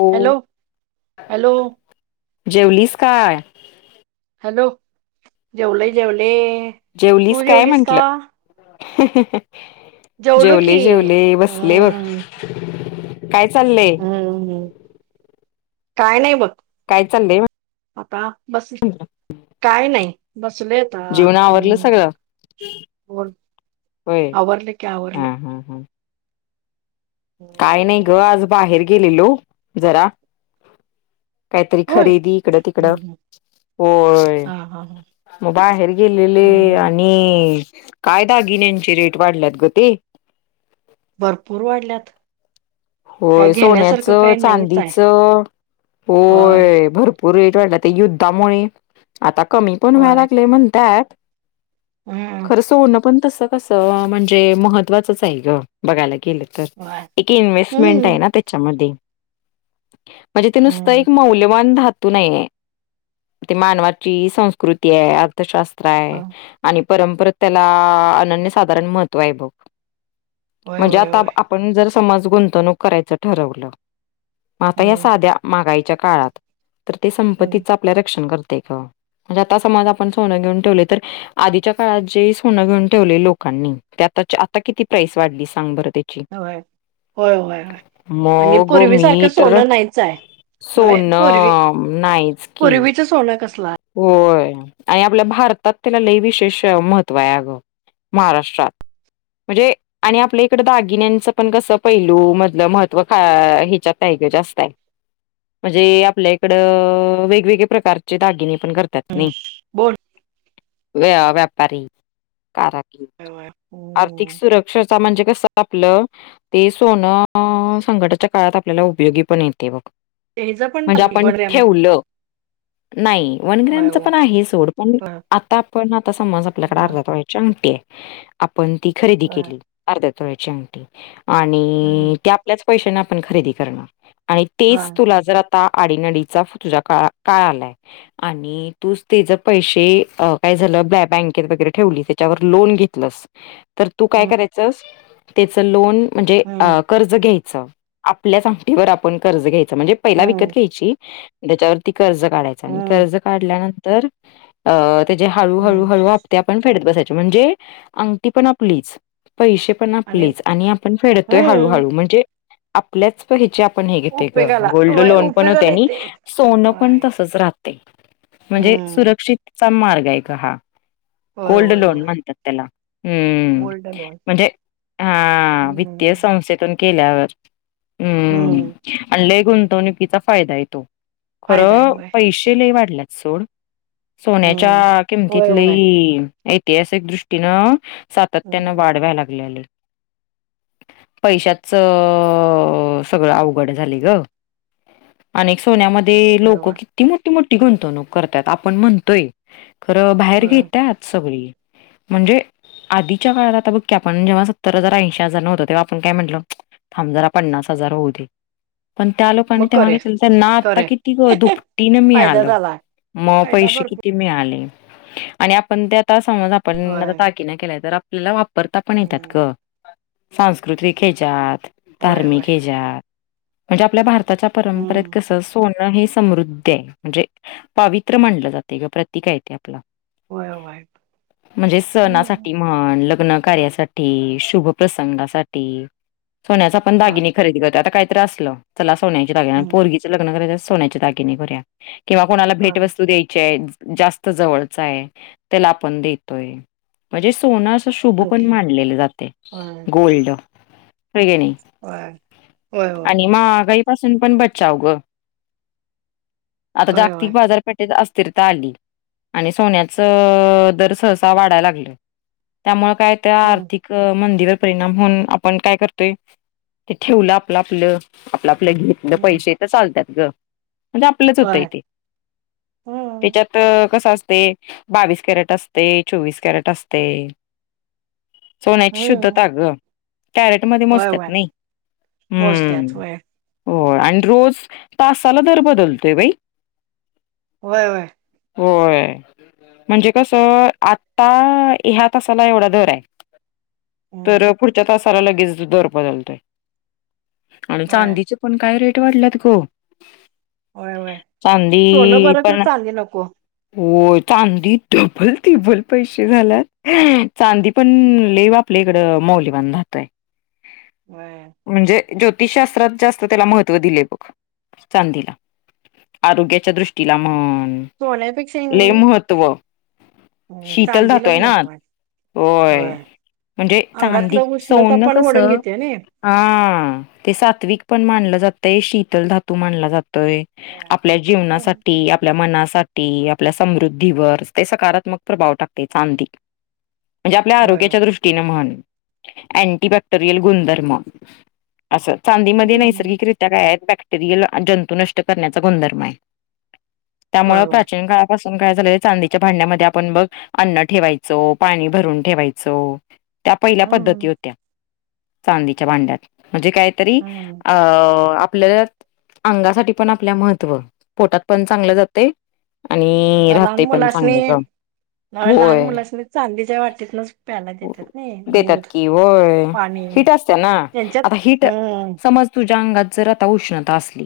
हो hello hello जेवलीस काय हॅलो जेवल जेवले तू काय जेवलीस का म्हंटलं जेवलो की जेवले जेवले बसले बघ हम्म काय चाललंय हम्म काय नाही बघ काय चाललंय आता बस काय नाही बसलेता जेवण आवरलं हम् सगळं ब होय अर्ल कवर्ल हा हा हा काय नाही ग आज बाहेर गेलेलो जरा काहीतरी होय खरेदी इकडं तिकडं हम्म होय हा हा हा मग बाहेर गेलेले हम्म आणि काय दागिन्यांची रेट वाढल्यात ग ते भरपूर वाढल्यात काय होय सोन्याच घेण्यासारखं काही नाहीच आहे चांदीचं होय भरपूर पुरट वाटला ते युद्धामुळे आता कमी पण व्हायला होय लागले म्हणतात हम्म खर स होनं पण तस कस म्हणजे महत्त्वाचंच आहे ग बघायलाे बघायला गेलं तर होय एक इनवेसमेंट हम्म आहे ना त्याचं मध्ये म्हणजे ते नुसत हम्म एक मौल्यवान त नाही ते मानवाची संस्कृती आहे अर्थशास्त्र आहे आणि परंपरा त्याला अनन्य साधारण महत्त्व आहे बघ होय म्हणजे होय आता होय आपण जर समज गुंतवणूक करायचं ठरवलं माता या हम्म सा हम्म म्हणजे आता समज आपण सोनं घेऊन ठेवलय तर आधीच्या काळात जे सोनं घेऊन ठेवलय लोकांनी त्यात त्याची आता किती प्राइस वाढली सांग बरं त्याची होय होय होय होय आणि मग पूर्वी मी सारखं तर सोनं नाहीच हाय नव्हॆ पूर्वी सोनं नाहीच की पूर्वीच सोनं कसल हाय होय आणि आपल्या भारतात त्याला लय विशेष महत्त्व हाय अगं महाराष्ट्रात म्हणजे आणि आपल्या इकड दागिन्यांच पण कसं पैलू मधलं महत्त्व का हेच्यात ट जास्त हाय म्हणजे आपल्या इकडं अं वेगवेगळे प्रकारचे दागिने करत्यात नें बोल व्य व्यापारी कारा आर्थिक हम्म सुरक्षाच म्हणजे कसं आपलं ते सोनं अं संकटाच्या काळात आपल्याला उपयोगी पण येतंय बघ तेच पण म्हणजे आपण आमचं ठेवलं, नाही वन होय ग्रॅमच होय पण आहे सोड पण होय आता आपण आता समज आपल्याकड होय अर्ध्या तोळ्याची अंगटी आहे आपण ती खरेदी होय केली अर्ध्या तोळ्याची अंगठी हम्म आणि ती आपल्या च पैशानं आपण खरेदी करणार आणि तेच होय तुला जर आता ता आडीनडीचा तुझा काळ काळ आलाय आणि तूच तेज पैसे अं काय झालं बॅ बँकेत वगैरे ठेवली त्याच्यावर लोन घेतलंस तर तू काय हम्म करायचस तेच लोन म्हणजे हम्म अं कर्ज घ्यायच च आपल्याच अंगठीवर आपण कर्ज घ्यायच म्हणजे पहिला विकत हम्म घ्यायची त्याच्यावरती कर्ज काढायच आणि हम्म कर्ज काढल्यानंतर अ त तेजे हळू हळू हम्म हळू हप्ते आपण फेडत बसायचे म्हणजे अंगठी पण आपलीच पैसे पण आपलेच आणि आपण फेडतोय हळू हम्म हळू म्हणजे आपल्याच हे च्यात आपण हे घेतोय ग, उपेगाला गोल्ड होय लोन पण होतयं उपेगाला आणि येते सोनं पण होय तसच राह तय म्हणजे हम्म सुरक्षितचा मार्ग हाय ग हा होय गोल्ड होय लोन होय म्हणतात त्याला हम्म गोल्डन होय म्हणजे हा वित्तीय हम्म संस्थेेतून केल्यावर हम् हम्म आणि लय गुंतवणुकीचा फायदा हाय तो फायदा आहे खरं होय पैशे लय वाढल्यात सोड, हम्म सोन्याच्या किमतीत होय लय होय ऐतिहासिक दृष्टीनं सातत्यान हम्म वाढ व्याय लागल्या लय पैशाच अं अ अ सगळं अवघड झालय ग अनेक सोन्यामध् ध्ये होय लोक होय किती मोठी मोठी गुंतवणूक करत्यात आपण म्हणतोय खरं बाहेर होय घेत सगळी म्हणजे आधीच्या काळात आता बघ की आपण जेव्हा सत्तर हजार ऐंशी हजार न होत तेव्हा आपण काय म्हटलं थांब जरा पन्नास हजार होऊ दे पण त्या लोकांनी मग तेव्हा करे घेतलेलं त्यांना आता करे किती गं दुपटीनं फायदा मिळालं झालाय. म फायदा पैसे भरपूर किती मिळाले आणि आपण ते आता समज आपण आता होय दागिना केलाय तर आपल्याला वाप परता पण येत्यात हम्म ग सांस्कृतिक हेज्यात होय होय धार्मिक हेज्यात म्हणजे आपल्या भारताच्या परंपरेत हम्म कसं सोनं नं हे समृद्धि हाय, म्हणजे पावित्र मानलं जातय ग प्रतिक आहे ते आपलं होय होय म्हणजे हम्म सणासाठी म्हण ल ग्न कार्यासाठी शुभ प्रसंगासाठी सोन्याचं आपण होय दागिने खरेदी करतोय आता काय तर आसलं चला सोन्याचे दागिने हम्म पोरगीचं लग्न करायच सोन्याचे दगिने करूया किंवा कोणाला होय भेटवस्तू द्यायची आहे जास्त जवळ च हाय तेला आपण देतोय म्हणजे सोनं शुभ पण सांगते मानलेल जातय होय गोल्ड व्हय कने होय होय होय आणि महागाई पासून पण बचाव ग, आता होय होय जागतिक बाजारपेठेत अस थरता आली आणि सोन्याच दर सहसा वाढायला लागल त्यामुळे काय त्या हम्म आर्थिक मंदिरात परिणाम होऊन आपण काय करतोय ते ठेवलं आपलं आपलं आप आपलं घेतलं हम्म पैसे तर चालतात ग म्हणजे आपलंच होतंय होय ते हम्म त्याच्यात कस असत बावीस कॅरेट असते चोवीस कॅरेट असते सोन्याची हम्म शुद्धता ग कॅरेटमध्येध्ये होय मोजतात होय नाही मोजत्यात हम्म होय हो आणि रोज तासाला दर बदलतोय बाई होय होय होय म्हणजे कस आता ह्या तासाला एवढा दर आहे हम्म तर पुढच्या तासाला लगेच दर बदलतय आणि होय चांदीचे पण काय रेट वाढल्यात ग होय होय सोनं चांदी बरं खरं पण चांदी नको हो चांदी डबल टिब्बल पैसे झालात चांदी पण लय आपल्या इकडं मौल बनधातय व्हय ज्योतिषशास्त्रात जास्त त्याला महत्त्व दिलेय बघ चांदीला आरोग्याच्या दृष्टीला मग बोलायपेक्षाही म हो हम् चांदीलाच महत्त्व आहे होय म्हणजे चांदी अंगातलं उष्णता सोन पण कस ओढून घेते नई हा ते सात्विक पण मानलं जातय शीतल धातू मानला जात होय आपल्या हम्म. जीवनासाठी आपल्या मनासाठी आपल्या समृद्ध दिवर्स ते सकारात्मक प्रभाव टाकते चांदी म्हणजे आपल्या होय आरोग्याच्या दृष्टीने म्हण आंटीबाॅक्टरयल गुंधर्म असं चांदीमध्येध्ये हम्म नैसर्गिकरित्या काय आहेत बॅक्टेरियल जंतू नष्ट करण्याचा गुणधर्म आहे त्यामुळे होय होय प्राचीन काळापासून काय झालं चांदीच्या भांड्यामध्ये आपण बघ अन्न ठेवायचो पाणी भरून ठेवायचो त्या पहिल्या पद्धती हम्म होत्या चांदीच्या भांड्यात म्हणजे काहीतरी हम्म अ आपल्या अंगासाठी पण आपल्या महत्व पोटात पण चांगलं जाते आणि राहतेय पण चांगलं का ह लहान मुलासनी चांदीच्या वाटीतनच प्यायला देतात ना देतात दूध की होय पाणी हिट असते ना त्यांच्यात आता हिट हम्म समज तुझ्या अंगात जर उष्णता असली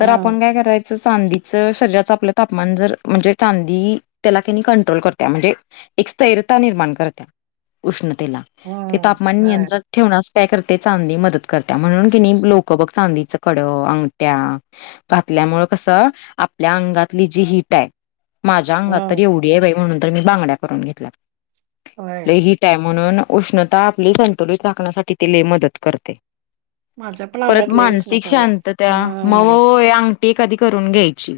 तर हम्म आपण काय कराय चांदीच शरीराच आपलं तापमान जर म्हणजे चांदी त्याला तकणी कंट्रोल करत्या म्हणजे एक स्थरता निर्माण करत्या उष्ण ते हम्म तापमान होय नियंत्रण ठेवण्या काय रत्या चांदि मदत करत्या म्हणून लोक चांदीच कड अ घ आपल्यामुळे कस आपल्या अंगातली जी हीट आहे माझ्या अंगात तर हम्म एवढी आहे बाई म्हणून तर मी बांगड्या करून घेतल्या होय हीटय म्हणून उष्णता आपली संतुलित रााखण्यासाठी तिल लय मदत करते माझ्या पण परत अंगात लय मानसिक उष्णता आहे शांतता त्या बाई म हम्म अंगठीी कधी करून घायची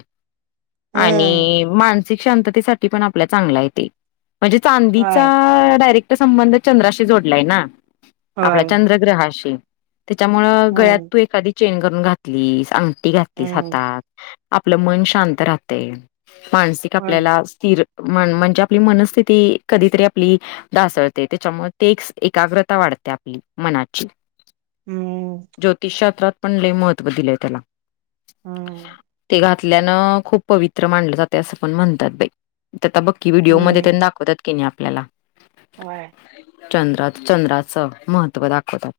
हम्म आणि मानसिक शांततेसाठी पण आपल्याला चांगला हाय तेमनजे चांदीचा होय डायरेक्ट संबंध चंद्राशी जोडलाय ना आपल्या होय चंद्रग्रहाशी त्याच्यामुळं गळ्यात हम्म तू एखादी चेन करून घातलीस अंगठीी घातलीस हम्म हातात आपलं मन शांत राहते मानसिक होय आपल्याला स्थिर म्हणजे आपली मनस्थिती कधीतरी आपली ासळते त्याच्यामुळे ते एकाग्रता वाढते मनाची हम्म ज्योतिषशास्त्रात पण लय महत्त्व दिलेय त्याला हम्म ते घातल्यानं खूप पवित्र मानलं जाते असं पण म्हणतात बाई आता बक्की व्हिडीओमध्ये हम्म त्यां दाखवत की नाही आपल्याला होय चंद्रात चंद्राचं महत्त्व दाखवतात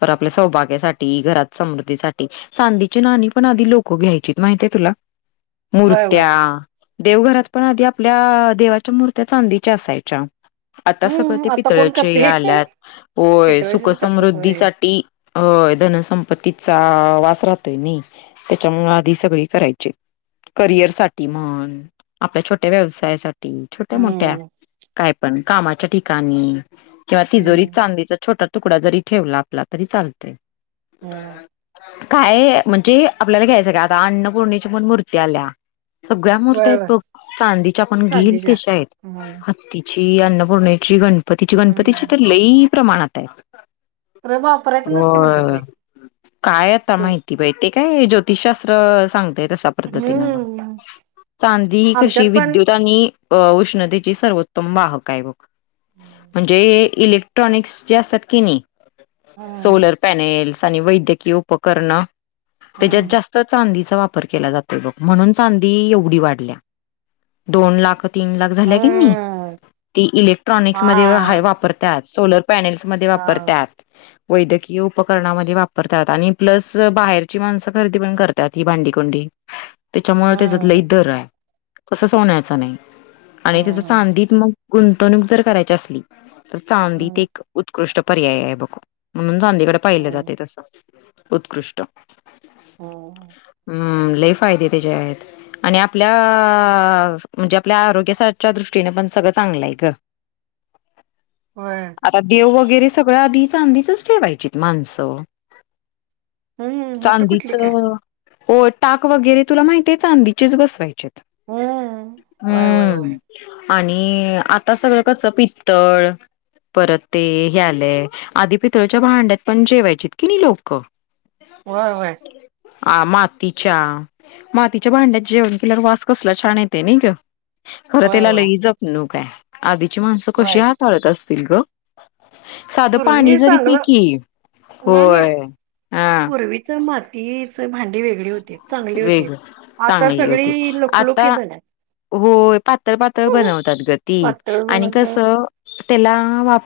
तर आपल्या सौभाग्यासाठी घरात समृद्धीसाठी चांदीची नाणी पण आधी लोकं घ्यायची माहिती तुला होय मूर्त्या होय देवघरात पण आधी आपल्या देवाच्या मूर्त्या चांदीच्या असायच्या आता सगळं हम्म ते आता कोण पितळ्याचे करते आल्यात होय पितळेचेच करतात होय सुखसमृद्धीसाठी हो धनसंपत्तीचा वास राहतोय नाही त्याच्यामुळे आधी सगळे करायचे करिअर साठी म्हण आपल्या छोट्या व्यवसायासाठी छोट्या मोठ्या हम्म काय पण कामाच्या ठिकाणी किंवा तिजोरी हम्म चांदीच छोट तुकडा जरी ठेवला आपला तरी चालत हो काय म्हणजे आपल्याला घ्यायचं का आता अन्नपूर्णेच्या मण मूर्ती आल्या सगळ्या मर्त्या होय आहेत होय बघ चांदीच्या पण घेईल चांदीच्या तशा आहेत हम्म हत्तीचे अन्नपूर्णेची गणपतीची गणपतीची हम्म तर लई प्रमाणात आहे खरं वापरायच नसते म्हणतात हो बाई काय आता देव माहिती बाई ते काय ज्योतिषशास्त्र सांगतेय तशा पद्धती हम्म चांदी ही आमच्यात कशी पण विद्युत आणि उष्णतेची सर्वोत्तम वाहक आहे बघ हम्म म्हणजे इलेक्ट्रॉनिकस जे असतात की नाही हम्म सोलर पॅनेल्स वैद्यकीय उपकरण त्याच्यात जास्त चांदीचा वापर केला जातो म्हणून चांदी एवढी वाढल्या दोन लाख तीन लाख झाल्या कनी हम्म ती इलेक्ट्रॉनिक हा मध्ये हाय वापरत्यात सोलर पॅनेल्स मध्ये हा वापरत्यात वैद्यकीय उपकरणामध्ये वापरतात आणि प्लस बाहेरची माणसं खरेदी पण करतात ही भांडीकोंडी त्याच्यामुळे त्याच लै हम्म दर आहे तड सोन्याच नाही आणि त्याच हम्म चांदीत मग गुंतवणूक जर करायची असली तर चांदी ते हम्म एक उत्कृष्ट पर्याय आहे बघ म्हणून चांदीकड पाहिलं हम्म जातंय तस उत्कृष्ट हम्म लई फायदे त्याचे आहेत आणि आपल्या म्हणजे आपल्या आरोग्याच्या दृष्टीने पण सगळं चांगलंय ग होय आता देव वगैरे सगळ आधीच चांदीचच ठेवायची माणसं हम्म आता कुठली चांदीच काय हो टाक वगैरे तुला माहितीय आहे चांदीीचेच बसवायचे हम्म होय होय होय हम्म आणि आता सगळं कस पि तळ परत ते हे आलेय आधी पितळच्या भांड्यात पण जेवायचीत कि नाही लोक होय होय आ माती अच्छा मातीच्या भांड्यात जेवण केल्यावर वास कसला छान येते नाही ग खरं होय त्याला होय लई जपणूकय आधीची माणसं कशी होय हाताळत असतील ग साधं पाणी पूर्वी जरी चांगल पी की. नाही नाही होय. हा पूर्वीच मातीच भांडी वेगळी होते चांगली होती वेग आता चांगली होती. सगळी लुकलूकीत आता झाल्यात होय पातळ बनवतात गती पातळ आणि कस बनवते त्याला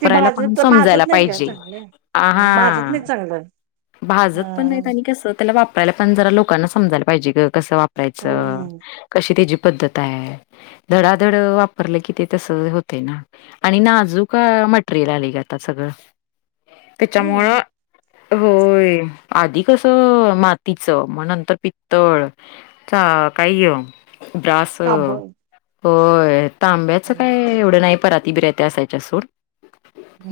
ते पण भाजत समजायला भाजत पाहिे नाहीत का चांगलं माझत नाही चांगलं भाजत पण नाहीत हम् आणि कसं त्याला वापरायला पण जरा लोकांना समजायला पाहिजे क कस वा राच हम्म कशी ते पद्धत आहे धडाधड वापरलं की ते तस होते ना आणि नाजूक मटरेल आ आलय कि सगळ त्याच्यामुळ हम्म होय आधी कसं मातीचं मग नंतर पितळ चा काही ब्रास तांब होय. तांब्याच काय एवढं नाही पर ति बित्र्या असायच्या सोड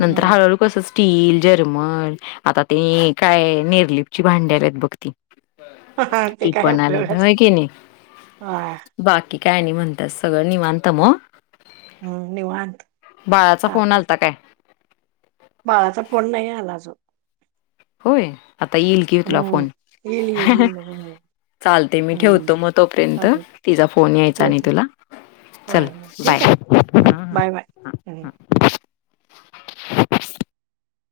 नंतर हळूहळू कस स्टील जर्मन आता ते काय निरलिपची भांडे आलेत बघ त ते ती काय पण आलेत. हो उपयोगाच क नाही हा बाकी काय नाही म्हणतेस. सगळं निवांत मग हम् निवांत बाळाचा फोन चालते आलता काय? बाळाचा फोन नाही आला अजून. होय. आता येईल कि तुला हम्म फोन येईल येईल येईल चालतय मी ठेवतो. हम्म मग तोपर्यंत चालते तिचा फोन यायचा आणि तुला हो चल न ठेवू बाय काय. Bye bye [inaudible] [inaudible]